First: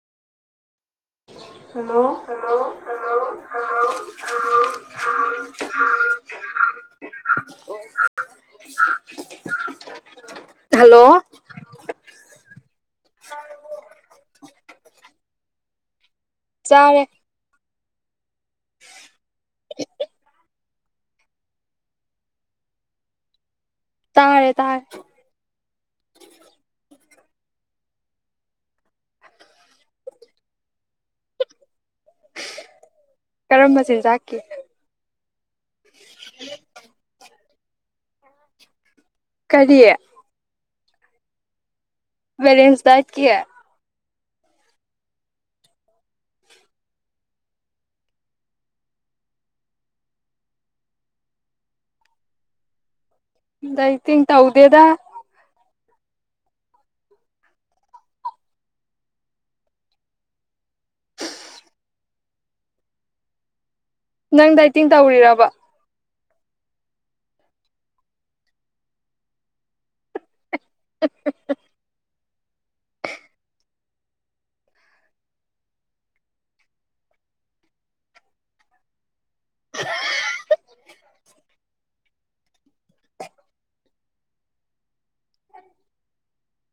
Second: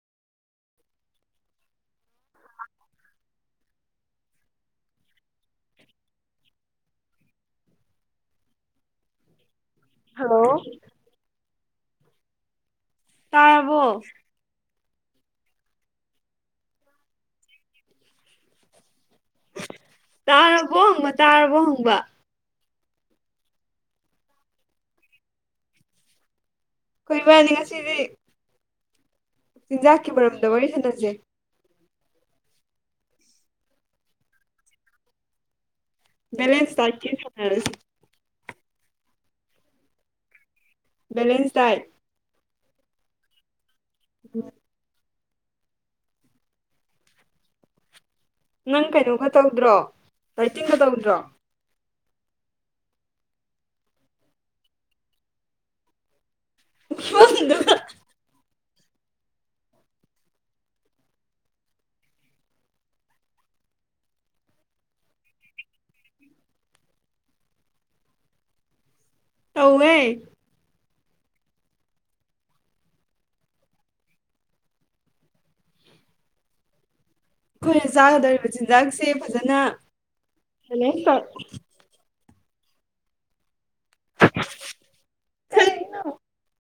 Hello hello hello hello [inaudible] [inaudible] hello hello ꯇꯔꯕꯣ ꯆꯥꯔꯦ [inaudible] ꯇꯥꯔꯕꯣ ꯍꯪꯕ ꯇꯥꯔꯕꯣ ꯍꯪꯕ ꯇꯥꯔꯦ ꯇꯥꯔꯦ ꯈꯣꯏꯕꯅꯤ ꯉꯁꯤꯗꯤ ꯆꯤꯟꯖꯥꯛꯀꯤ ꯃꯔꯝꯗ ꯋꯥꯔꯤ ꯁꯥꯟꯅꯁꯦ꯫ ꯀꯔꯝꯕ ꯆꯤꯟꯖꯥꯛꯀꯤ ꯕꯦꯂꯦꯟꯁ ꯗꯥꯏꯛꯀꯤ ꯁꯅꯔꯁꯤ꯫ ꯀꯔꯤ ꯕꯦꯂꯦꯟꯁ ꯗꯥꯏꯠ ꯕꯦꯂꯦꯟꯁ ꯗꯥꯏꯠꯀꯤ [unintelligible] ꯅꯪ ꯀꯩꯅꯣꯒ ꯇꯧꯗ꯭ꯔꯣ ꯗꯥꯏꯇꯤꯡꯒ ꯇꯧꯗ꯭ꯔꯣ ꯗꯥꯏꯇꯤꯡ ꯇꯧꯗꯦꯗ [unintelligible] ꯅꯪ ꯗꯥꯏꯇꯤꯡ ꯇꯧꯔꯤꯔꯕ ꯇꯧꯋꯦ [unintelligible] ꯑꯈꯣꯏꯅ ꯆꯥꯒꯗꯧꯔꯤꯕ ꯆꯤꯟꯖꯥꯛꯁꯦ ꯐꯖꯅ ꯕꯦꯂꯦꯟꯁ ꯇꯧ [unintelligible] [unintelligible]